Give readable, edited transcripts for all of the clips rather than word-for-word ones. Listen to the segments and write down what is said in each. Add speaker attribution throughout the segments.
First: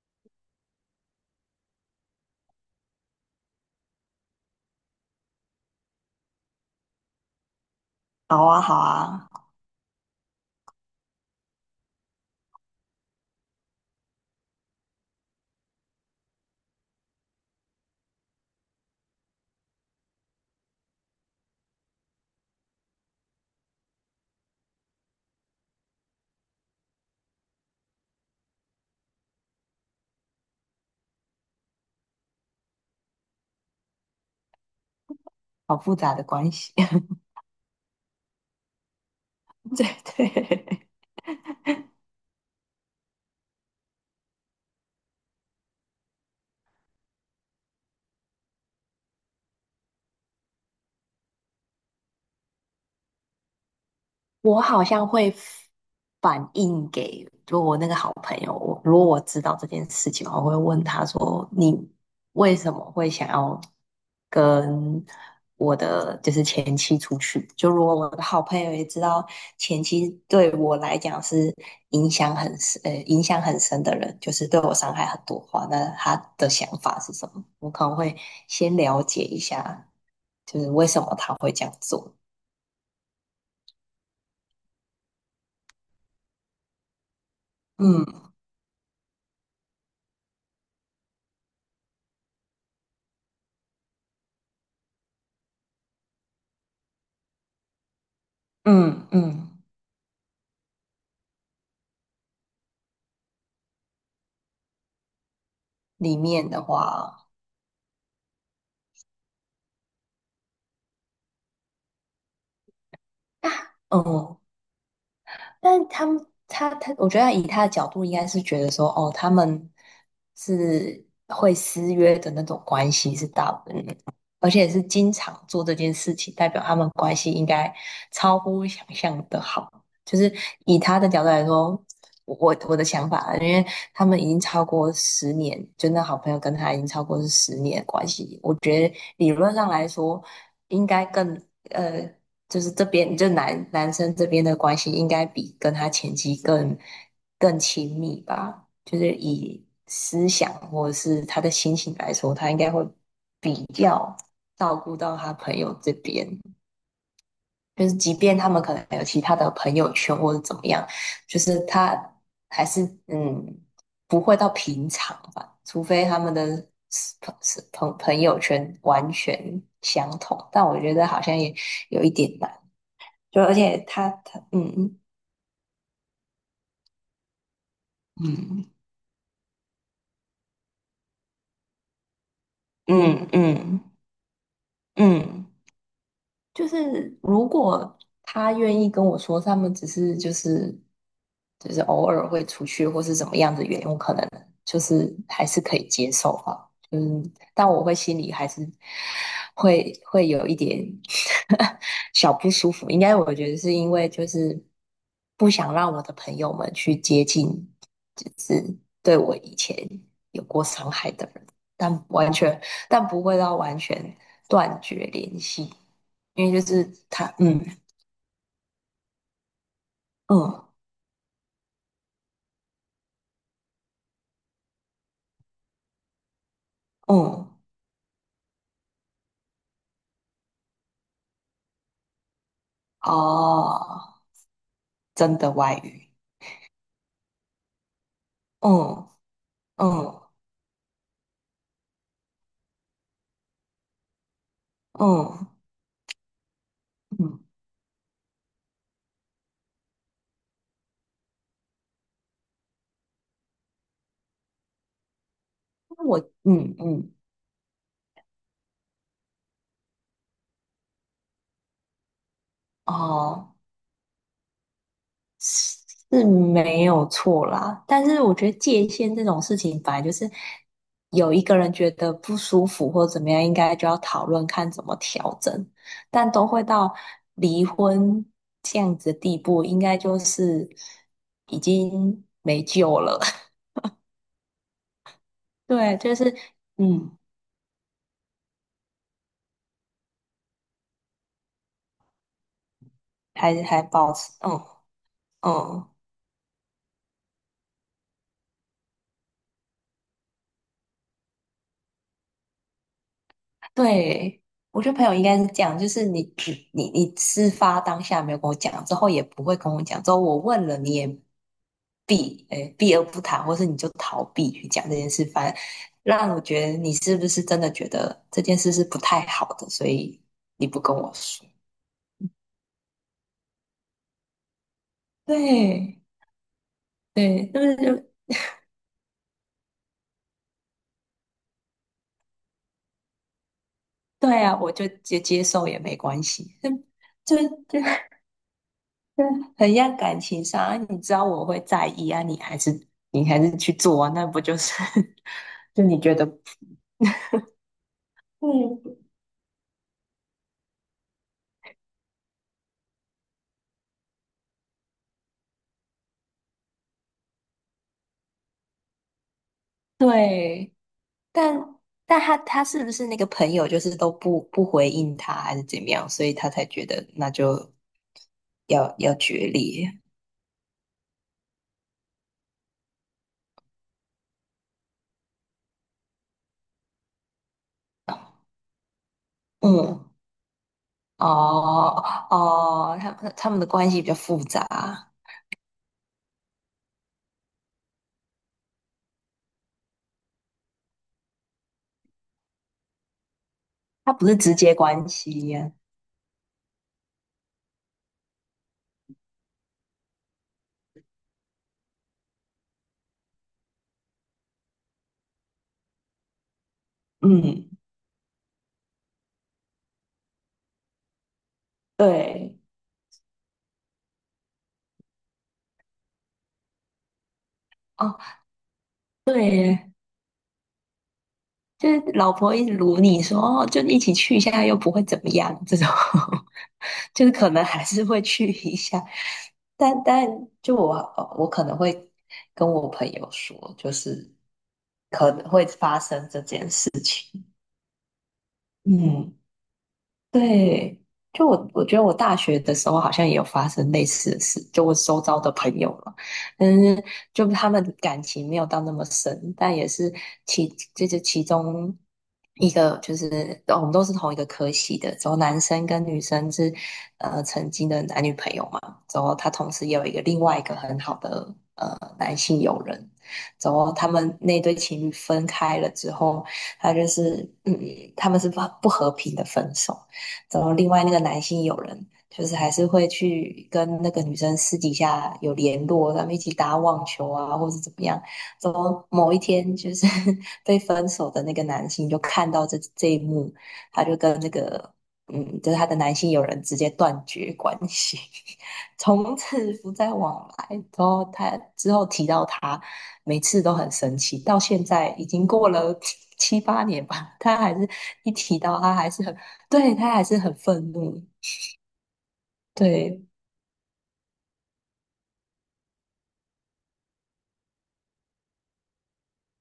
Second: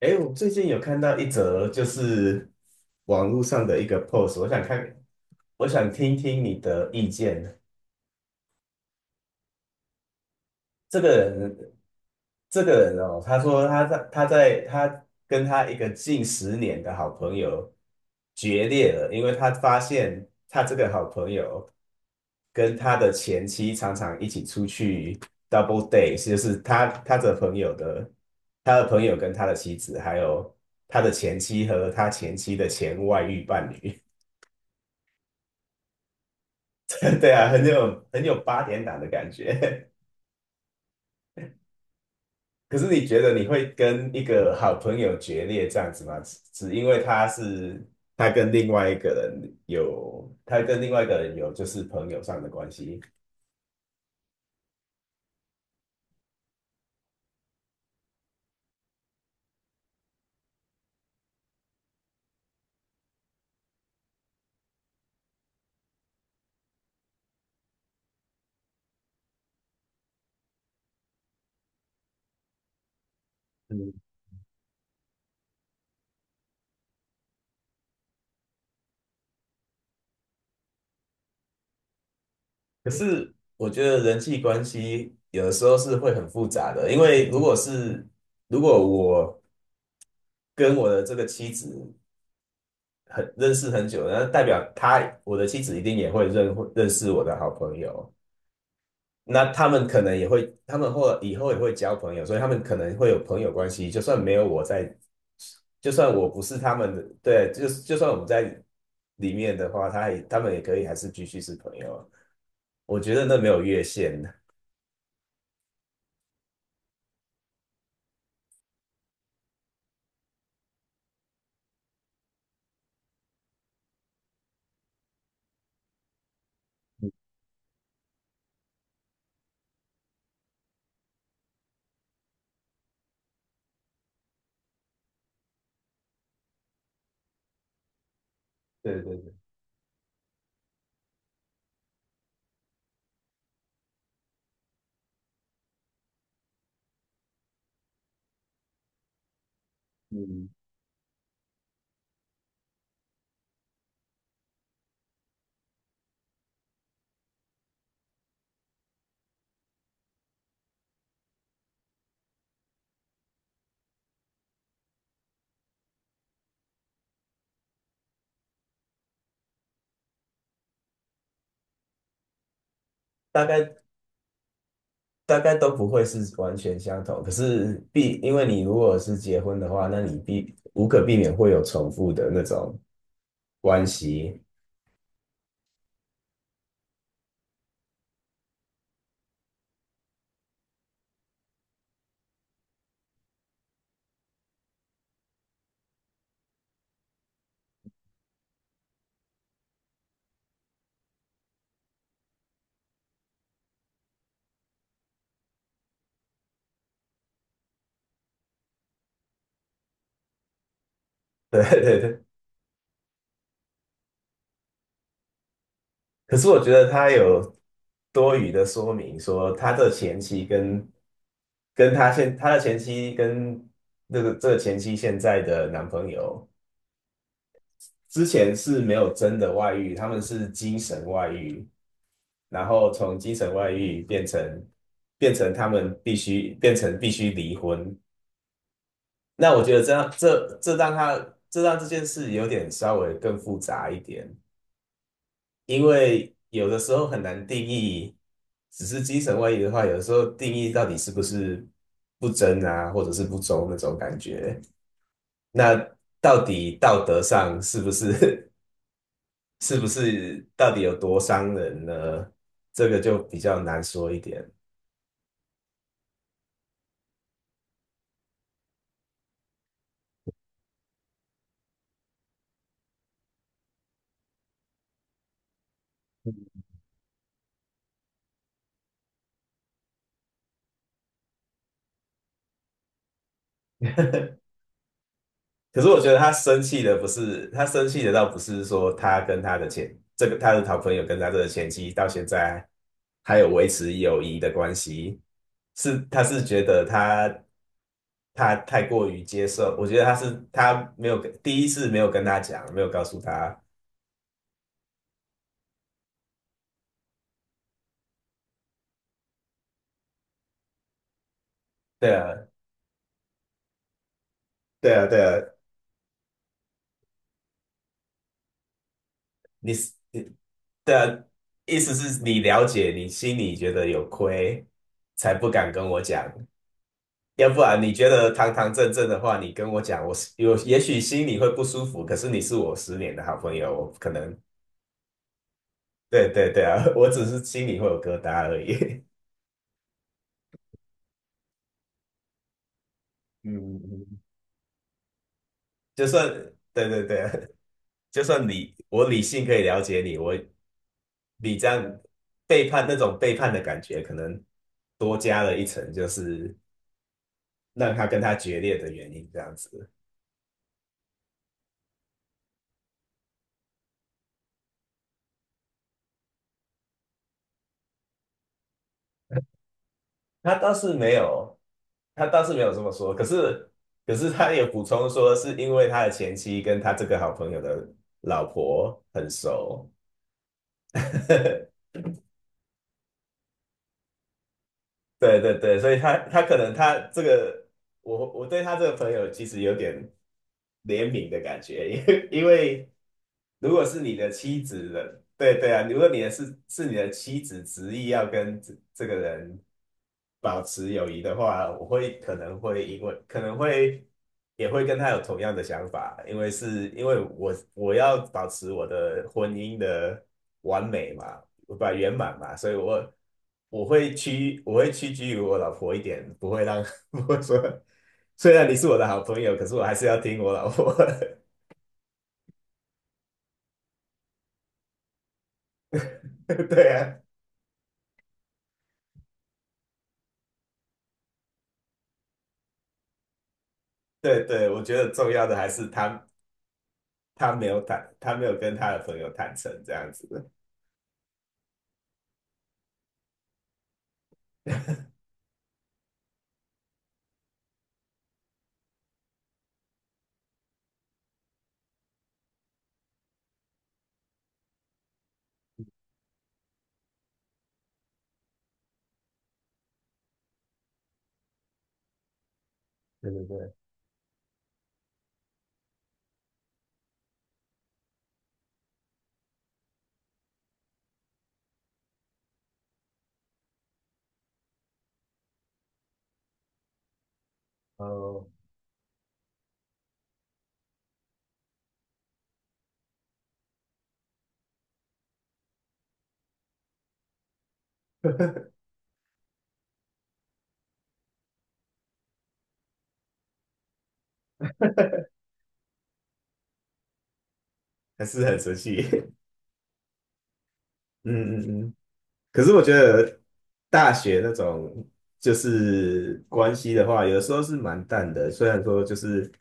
Speaker 1: 诶，我最近有看到一则，就是网络上的一个 post，我想听听你的意见。
Speaker 2: 好啊，好啊，
Speaker 1: 这个人，这个人哦，他说他跟他一个近十年的好朋友决裂了，因为他发现他这个好朋友跟他的前妻常常一起出去 double date，就是他的朋友跟他的妻子，还有他的前妻和他前妻的前外遇伴侣。
Speaker 2: 好复杂的关系。
Speaker 1: 对啊，很有八点档的感
Speaker 2: 对
Speaker 1: 觉。
Speaker 2: 对，
Speaker 1: 可是你觉得你会跟一个好朋友决裂这样子吗？只因为他是他跟另外一个人有，他跟另外一个人有就是朋友上的关系。
Speaker 2: 我好像会反映给，就我那个好朋友，我如果我知道这件事情，我会问他说："你为什么会想要跟我的就是前妻出去？"就如果我的好朋友也知道前妻对我来讲是影响很深的
Speaker 1: 嗯。
Speaker 2: 人，就是对我伤害很多的话，那他的想法是什么？我可能会先了解一下，就是为什么他会这样做。
Speaker 1: 可是我觉得人际关系有的时候是会很复杂的，因为
Speaker 2: 嗯
Speaker 1: 如果我跟我的这个妻子很认识很久，那代表我的妻子一定也会认识我的好朋友，
Speaker 2: 嗯嗯。
Speaker 1: 那他们或以后也会交朋友，所以他们可能会有朋友关系，就算没有我在，就算
Speaker 2: 里
Speaker 1: 我不
Speaker 2: 面
Speaker 1: 是
Speaker 2: 的
Speaker 1: 他们的，
Speaker 2: 话，
Speaker 1: 对，就算我们在里面的话，他们也可以还是继续是朋友，我觉得那没有越 线。的，
Speaker 2: 嗯，但他们，我觉得以他的角度，应该是觉得说，哦，他们是会私约的那种关系是大部分的，而且是经常做这件事情，代表他们关系应该超乎想象的好。就是以他的角度来说，我的想法啊因为他们已经超过十年，就那好朋友跟他已经超过是十年的关系，我觉得
Speaker 1: 对对
Speaker 2: 理
Speaker 1: 对。
Speaker 2: 论上来说，应该更。呃就是这边就男生这边的关系应该比跟他前妻更亲密吧？就是以思
Speaker 1: 嗯。
Speaker 2: 想或者是他的心情来说，他应该会比较照顾到他朋友这边。就是即便他们可能有其他的朋友圈或者怎么样，就是他还是嗯不会到平常吧，除非他们的朋朋友圈完全相同。但我觉得好像也有一点难。就
Speaker 1: 大
Speaker 2: 而
Speaker 1: 概
Speaker 2: 且他他嗯
Speaker 1: 大概都不会是完全相同，可是因为你
Speaker 2: 嗯
Speaker 1: 如果是结婚的话，那你必无可避免会有重复的那种
Speaker 2: 嗯嗯
Speaker 1: 关
Speaker 2: 嗯，
Speaker 1: 系。
Speaker 2: 嗯就是如果他愿意跟我说，他们只是就是偶尔会出去，或是怎么样的原因，我可能就是还是可以接受吧。嗯，但我会心里还是会有一点 小不舒服。应该我觉得是因为就是不想让我的朋友们去接近，就是对我以前有过伤害的人，
Speaker 1: 对对
Speaker 2: 但
Speaker 1: 对。
Speaker 2: 完全但不会到完全断绝联系。
Speaker 1: 可是
Speaker 2: 因
Speaker 1: 我
Speaker 2: 为就
Speaker 1: 觉
Speaker 2: 是
Speaker 1: 得他
Speaker 2: 他，
Speaker 1: 有多余的说明说，他的前妻
Speaker 2: 嗯
Speaker 1: 跟他的前妻跟这个前妻现在的男朋友
Speaker 2: 嗯，
Speaker 1: 之前是没有真的外遇，他们是精神外遇。然后从精神外遇
Speaker 2: 哦，
Speaker 1: 变成变
Speaker 2: 真的
Speaker 1: 成他
Speaker 2: 外
Speaker 1: 们
Speaker 2: 语，
Speaker 1: 必须离婚。
Speaker 2: 嗯
Speaker 1: 那我觉得这样
Speaker 2: 嗯
Speaker 1: 这这让他这让这件事有点稍微更复杂一点，
Speaker 2: 嗯
Speaker 1: 因为有的时候很
Speaker 2: 嗯，
Speaker 1: 难定义。只是精神外遇的话，有的时候定义到底是不是不贞啊，或者是不忠那种感觉。那
Speaker 2: 我
Speaker 1: 到
Speaker 2: 嗯
Speaker 1: 底道
Speaker 2: 嗯
Speaker 1: 德上是不是 是不是到底有多伤人呢？这个就比
Speaker 2: 哦
Speaker 1: 较难说一点。
Speaker 2: 是是没有错啦，但是我觉得界限这种事情，本来就是有一个人觉得不舒服或怎么样，应该就要讨论看怎么调整，但都会到离婚这样子的地步，应该就是已经没救了。
Speaker 1: 可是
Speaker 2: 对，
Speaker 1: 我觉
Speaker 2: 就
Speaker 1: 得
Speaker 2: 是，嗯，
Speaker 1: 他生气的，倒不是说他的好朋友跟他的前妻到现在还有
Speaker 2: 还
Speaker 1: 维
Speaker 2: 还
Speaker 1: 持
Speaker 2: 保
Speaker 1: 友
Speaker 2: 持，
Speaker 1: 谊的
Speaker 2: 嗯
Speaker 1: 关系，
Speaker 2: 嗯，
Speaker 1: 是觉得他太过于接受。我觉得他是他没有跟第一次没有跟他讲，没有告诉他。
Speaker 2: 对，我觉得朋友应该是这样，就是你只你你事发当下没有跟我讲，之后也不会跟我讲，之后我问了你也
Speaker 1: 对啊
Speaker 2: 避而不谈，或是你就逃避去讲
Speaker 1: 对
Speaker 2: 这
Speaker 1: 啊
Speaker 2: 件
Speaker 1: 对
Speaker 2: 事，
Speaker 1: 啊，
Speaker 2: 反正让我觉得你是不是真的觉得这件事是不太好的，
Speaker 1: 你
Speaker 2: 所
Speaker 1: 是
Speaker 2: 以
Speaker 1: 你
Speaker 2: 你不跟
Speaker 1: 对
Speaker 2: 我
Speaker 1: 啊，
Speaker 2: 说。
Speaker 1: 意思是你了解，你心里觉得有亏，才不敢跟
Speaker 2: 对
Speaker 1: 我讲。
Speaker 2: 对，
Speaker 1: 要不
Speaker 2: 就是
Speaker 1: 然你觉
Speaker 2: 就
Speaker 1: 得堂堂正正的话，你跟我讲，我是有也许心里会不舒服，可是你是我十年的好朋友，我可能
Speaker 2: 对啊，我就接受也没关
Speaker 1: 对对
Speaker 2: 系，
Speaker 1: 对啊。我只
Speaker 2: 就
Speaker 1: 是心里
Speaker 2: 就
Speaker 1: 会有疙瘩而已。
Speaker 2: 对，很像感情上啊，你知道我会在意啊，你还是去
Speaker 1: 嗯
Speaker 2: 做啊，
Speaker 1: 嗯，
Speaker 2: 那不就是 就你
Speaker 1: 就
Speaker 2: 觉得
Speaker 1: 算对对对啊，就算理
Speaker 2: 嗯
Speaker 1: 我理性可以了解你，你这样背叛，那种背叛的感觉可能多加了一层，就是让他跟他决裂的原因，这样子。
Speaker 2: 对，但但他是不是那个朋友就是都不回应他还是怎么样，所以他才觉得那就要决裂，
Speaker 1: 他倒是没有，他倒是没有这么说。可是他也补充说，是因为他的前妻跟他这个好朋友的老婆很熟。
Speaker 2: 嗯 哦哦，他们的关系比较复杂，
Speaker 1: 对对对，所以他可能他这个，我对他这个朋友其实有点怜悯的感觉。因为如果是
Speaker 2: 他
Speaker 1: 你
Speaker 2: 不
Speaker 1: 的
Speaker 2: 是直
Speaker 1: 妻
Speaker 2: 接
Speaker 1: 子
Speaker 2: 关
Speaker 1: 的，
Speaker 2: 系
Speaker 1: 对对
Speaker 2: 呀，
Speaker 1: 啊，如果你的妻子执意要跟这个人保持友谊的话，我会可能会因为可能会也会跟他有同样的想法，因为我
Speaker 2: 嗯
Speaker 1: 我要保持我的婚姻的完美嘛。我把圆满吧，
Speaker 2: 对。
Speaker 1: 所以我会屈居于我老婆一点，不会让 不会说，
Speaker 2: 哦。
Speaker 1: 虽然你是我的好朋
Speaker 2: 对
Speaker 1: 友，可是我
Speaker 2: 耶，
Speaker 1: 还是要听我老婆的。
Speaker 2: 就是老婆一直撸你说，哦，就一起去一下，又不会怎么样，这种
Speaker 1: 对啊，
Speaker 2: 就是可能还是会去一下，但就我可能会跟我朋友说，就是
Speaker 1: 对对，我觉得重
Speaker 2: 可
Speaker 1: 要
Speaker 2: 能
Speaker 1: 的
Speaker 2: 会
Speaker 1: 还是
Speaker 2: 发生这件事，
Speaker 1: 他没有跟他的朋友
Speaker 2: 嗯。
Speaker 1: 坦诚这样子。
Speaker 2: 对，就我觉得我大学的时候好像也有发生类似的事，就我
Speaker 1: 对
Speaker 2: 周遭的朋友嘛，但是就他们感情没有到那么深，但也是其就是其中一个就是哦我们都是同一个科系的，然后男生跟女生是曾经的男女朋友嘛，然后他同时也有一个另外一个很好的男性友人，
Speaker 1: 对对，
Speaker 2: 然后他们那对情侣分开了之后，他就是嗯他们是不和平的分手。找另外那个男性友人，就是还是会去跟那个女生私底下有联络，他们一起打网球啊，或是怎么样。
Speaker 1: 哦，
Speaker 2: 怎么某一天就是 被分手的那个男性就看到这一幕，他就跟那个就是他的男性友人直接断绝关系，从此不再往来。然后他之后提到他，每次都很生气，到现在已经过了 七八年吧，他还是
Speaker 1: 还
Speaker 2: 一
Speaker 1: 是很
Speaker 2: 提
Speaker 1: 神
Speaker 2: 到他
Speaker 1: 奇。
Speaker 2: 还是 很对，他还是很愤怒，
Speaker 1: 嗯嗯嗯。可是我觉
Speaker 2: 对
Speaker 1: 得大学那种就是关系的话，有的时候是蛮淡的。虽然说就是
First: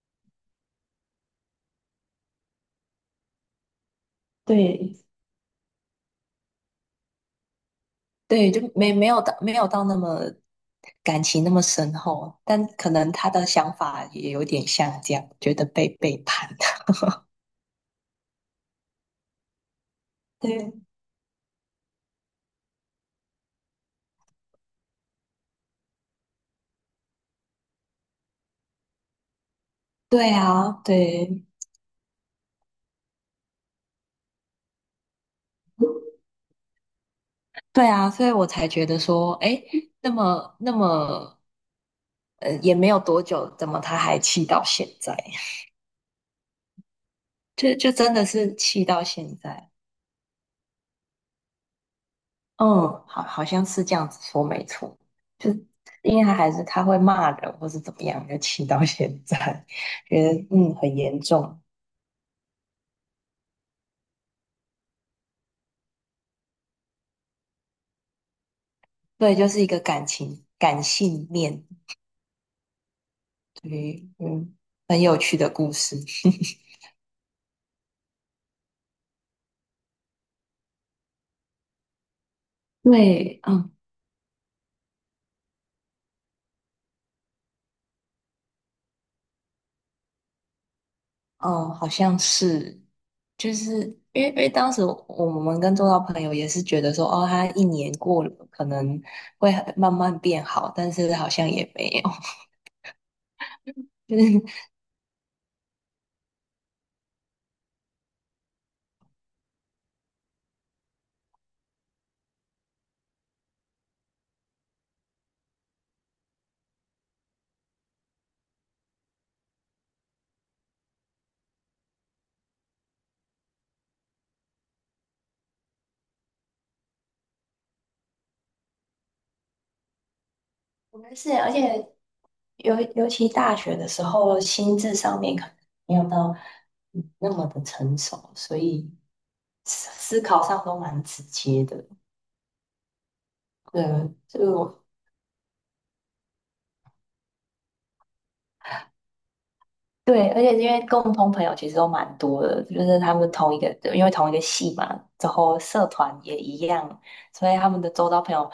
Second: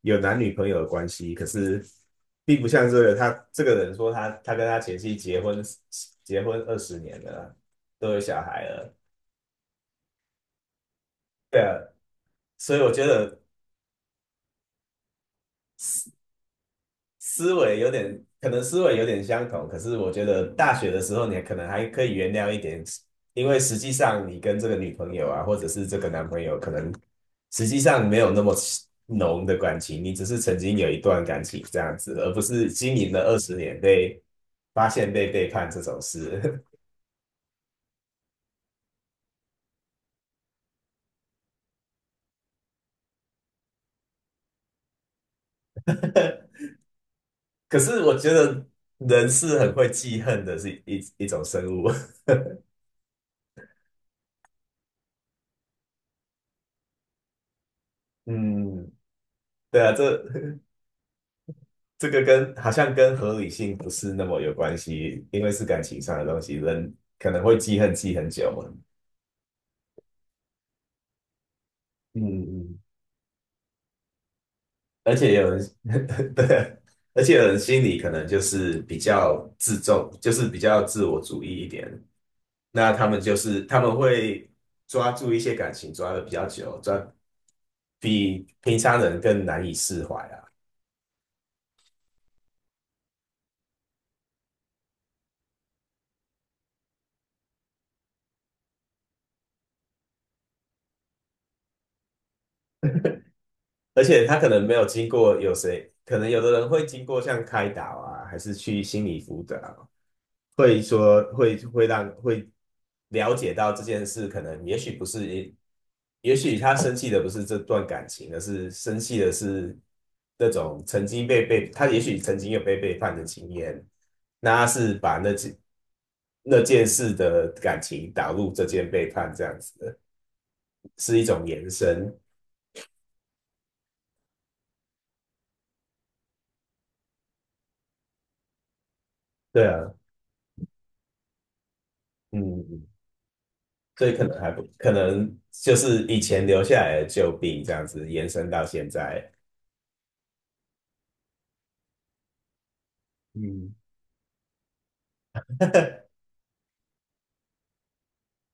Speaker 1: 有男女朋友的关系，可是并不像这个他这个人说他他跟他
Speaker 2: 对，
Speaker 1: 前妻结婚二十年了，都有小
Speaker 2: 对，就
Speaker 1: 孩
Speaker 2: 没
Speaker 1: 了。
Speaker 2: 没有到没有到那么感情那
Speaker 1: 对
Speaker 2: 么
Speaker 1: 啊，
Speaker 2: 深厚，但
Speaker 1: 所以
Speaker 2: 可
Speaker 1: 我觉
Speaker 2: 能他
Speaker 1: 得
Speaker 2: 的想法也有点像这样，觉得被背叛。
Speaker 1: 思维有点，可能思维有点相同，可是我觉得
Speaker 2: 对，
Speaker 1: 大学的时候你可能还可以原谅一点，因为实际上你跟这个女朋友啊，或者是这个男朋友，可能实际上没有那么浓的感情，你只
Speaker 2: 对
Speaker 1: 是曾
Speaker 2: 啊，
Speaker 1: 经有一段感
Speaker 2: 对，
Speaker 1: 情这样子，而不是经营了二十年被发现被背叛这种事。
Speaker 2: 对啊，所以我才觉得说，哎，那么那么，也没有多久，怎么他还气到现在？就
Speaker 1: 可
Speaker 2: 就
Speaker 1: 是
Speaker 2: 真
Speaker 1: 我
Speaker 2: 的
Speaker 1: 觉
Speaker 2: 是
Speaker 1: 得
Speaker 2: 气到
Speaker 1: 人
Speaker 2: 现
Speaker 1: 是
Speaker 2: 在。
Speaker 1: 很会记恨的，是一种生物。
Speaker 2: 嗯，好，好像是这样子说，没错。就因为他还是他会骂人，或是怎么样，就气到
Speaker 1: 嗯，
Speaker 2: 现在，
Speaker 1: 对啊，
Speaker 2: 觉得
Speaker 1: 这
Speaker 2: 很严重。
Speaker 1: 这个跟好像跟合理性不是那么有关系，因为是感情上的东西，人可能会记恨记很久嘛。
Speaker 2: 对，就是一个感性面，
Speaker 1: 嗯嗯，
Speaker 2: 对，嗯，很
Speaker 1: 而
Speaker 2: 有
Speaker 1: 且
Speaker 2: 趣
Speaker 1: 有
Speaker 2: 的
Speaker 1: 人
Speaker 2: 故事。
Speaker 1: 对，而且有人心里可能就是比较自重，就是比较自我主义一点。那他们就
Speaker 2: 对，
Speaker 1: 是
Speaker 2: 嗯，
Speaker 1: 他们会抓住一些感情抓的比较久，抓比平常人更难以释怀啊。
Speaker 2: 哦，好像是，就是因为当时我们跟周遭朋友也是觉得说，哦，他一年过了，可能会很慢慢变好，但是好像也没有。
Speaker 1: 而
Speaker 2: 就
Speaker 1: 且他可
Speaker 2: 是
Speaker 1: 能没有经过有谁，可能有的人会经过像开导啊，还是去心理辅导，会说会会让会了解到这件事，可能也许不是，也许他生气的不是这段感情，而是生气的是那种曾经被背，他也许曾经有被背叛的经验，那他是把那件事的感情导入这件背叛这样子的，
Speaker 2: 我们
Speaker 1: 是一
Speaker 2: 是，
Speaker 1: 种
Speaker 2: 而
Speaker 1: 延
Speaker 2: 且
Speaker 1: 伸。
Speaker 2: 尤其大学的时候，心智上面可能没有到那么的成熟，所以
Speaker 1: 对
Speaker 2: 思
Speaker 1: 啊，
Speaker 2: 思考上都蛮直接的。
Speaker 1: 嗯，所以
Speaker 2: 对，
Speaker 1: 可能
Speaker 2: 就
Speaker 1: 还不
Speaker 2: 我
Speaker 1: 可能就是以前留下来的旧病这样子延伸到现在。
Speaker 2: 对，而且因为共同朋友其实都蛮多的，就是他们同一个，
Speaker 1: 嗯。
Speaker 2: 因为同一个系嘛，之后社团也一样，所以他们的周遭朋友，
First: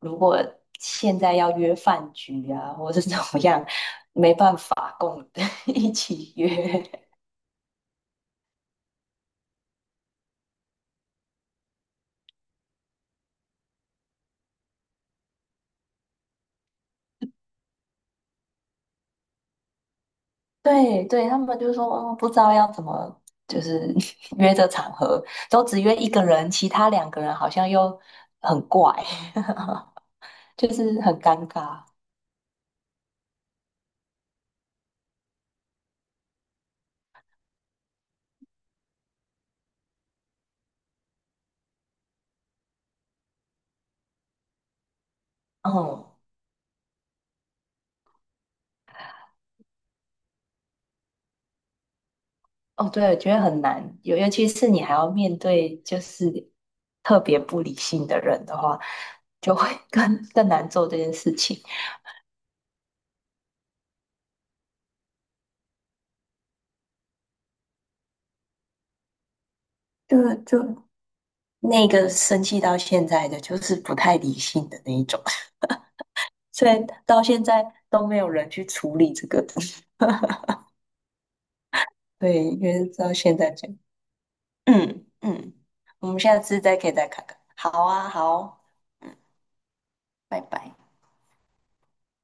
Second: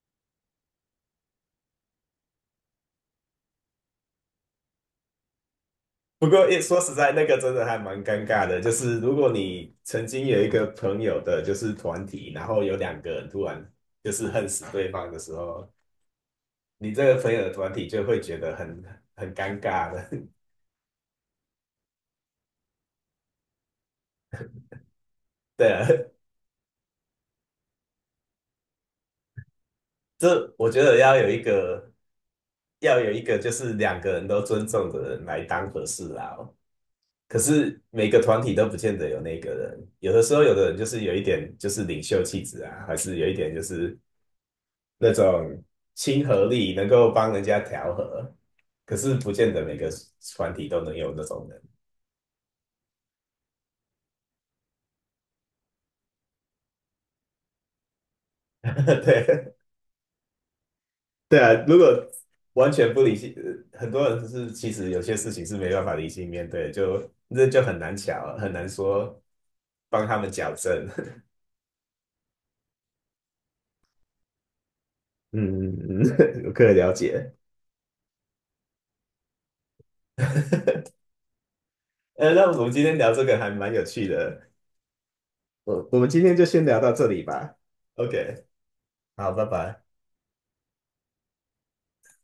Speaker 2: 如果现在要约饭局啊，或是怎么样，没办法共 一
Speaker 1: 不
Speaker 2: 起
Speaker 1: 过也说实
Speaker 2: 约。
Speaker 1: 在，那个真的还蛮尴尬的。就是如果你曾经有一个朋友的，就是团体，然后有两个人突然就是恨死对方的时候，你这个朋友的团体就会觉得很尴尬的。
Speaker 2: 对对，他们就说，哦，不知道要怎么，就是 约这场合，都
Speaker 1: 对
Speaker 2: 只
Speaker 1: 啊，
Speaker 2: 约一个人，其他两个人好像又很怪，
Speaker 1: 这
Speaker 2: 就
Speaker 1: 我觉得
Speaker 2: 是很尴尬。
Speaker 1: 要有一个就是两个人都尊重的人来当和事佬。可是每个团体都不见得有那个人，有的时候有的人就是有一点就是领袖气质啊，还是有一点就是那种
Speaker 2: 哦
Speaker 1: 亲和力，能够帮人家调和。可是不见得每个团体都能有那种人。
Speaker 2: 哦，对，我觉得很难，尤其是你还要面对就是特别不理性的人的 话，
Speaker 1: 对
Speaker 2: 就会 更难做这件事
Speaker 1: 对啊，
Speaker 2: 情。
Speaker 1: 如果完全不理性，很多人是其实有些事情是没办法理性面对的就那就很难说帮他们
Speaker 2: 就
Speaker 1: 矫
Speaker 2: 就
Speaker 1: 正。
Speaker 2: 那个生气到现在的，就是不太理性的那一种，
Speaker 1: 嗯嗯嗯，我可
Speaker 2: 所以
Speaker 1: 以了
Speaker 2: 到
Speaker 1: 解。
Speaker 2: 现在都没有人去处理这个。
Speaker 1: 那
Speaker 2: 对，
Speaker 1: 我们
Speaker 2: 就
Speaker 1: 今
Speaker 2: 是
Speaker 1: 天聊
Speaker 2: 到
Speaker 1: 这个
Speaker 2: 现
Speaker 1: 还
Speaker 2: 在这
Speaker 1: 蛮
Speaker 2: 样。
Speaker 1: 有趣的，
Speaker 2: 嗯嗯，
Speaker 1: 我
Speaker 2: 我
Speaker 1: 们
Speaker 2: 们
Speaker 1: 今天
Speaker 2: 下
Speaker 1: 就
Speaker 2: 次
Speaker 1: 先
Speaker 2: 再
Speaker 1: 聊
Speaker 2: 可以
Speaker 1: 到这
Speaker 2: 再
Speaker 1: 里
Speaker 2: 看看。
Speaker 1: 吧。
Speaker 2: 好啊，
Speaker 1: OK，
Speaker 2: 好，嗯，
Speaker 1: 好，拜拜。
Speaker 2: 拜拜。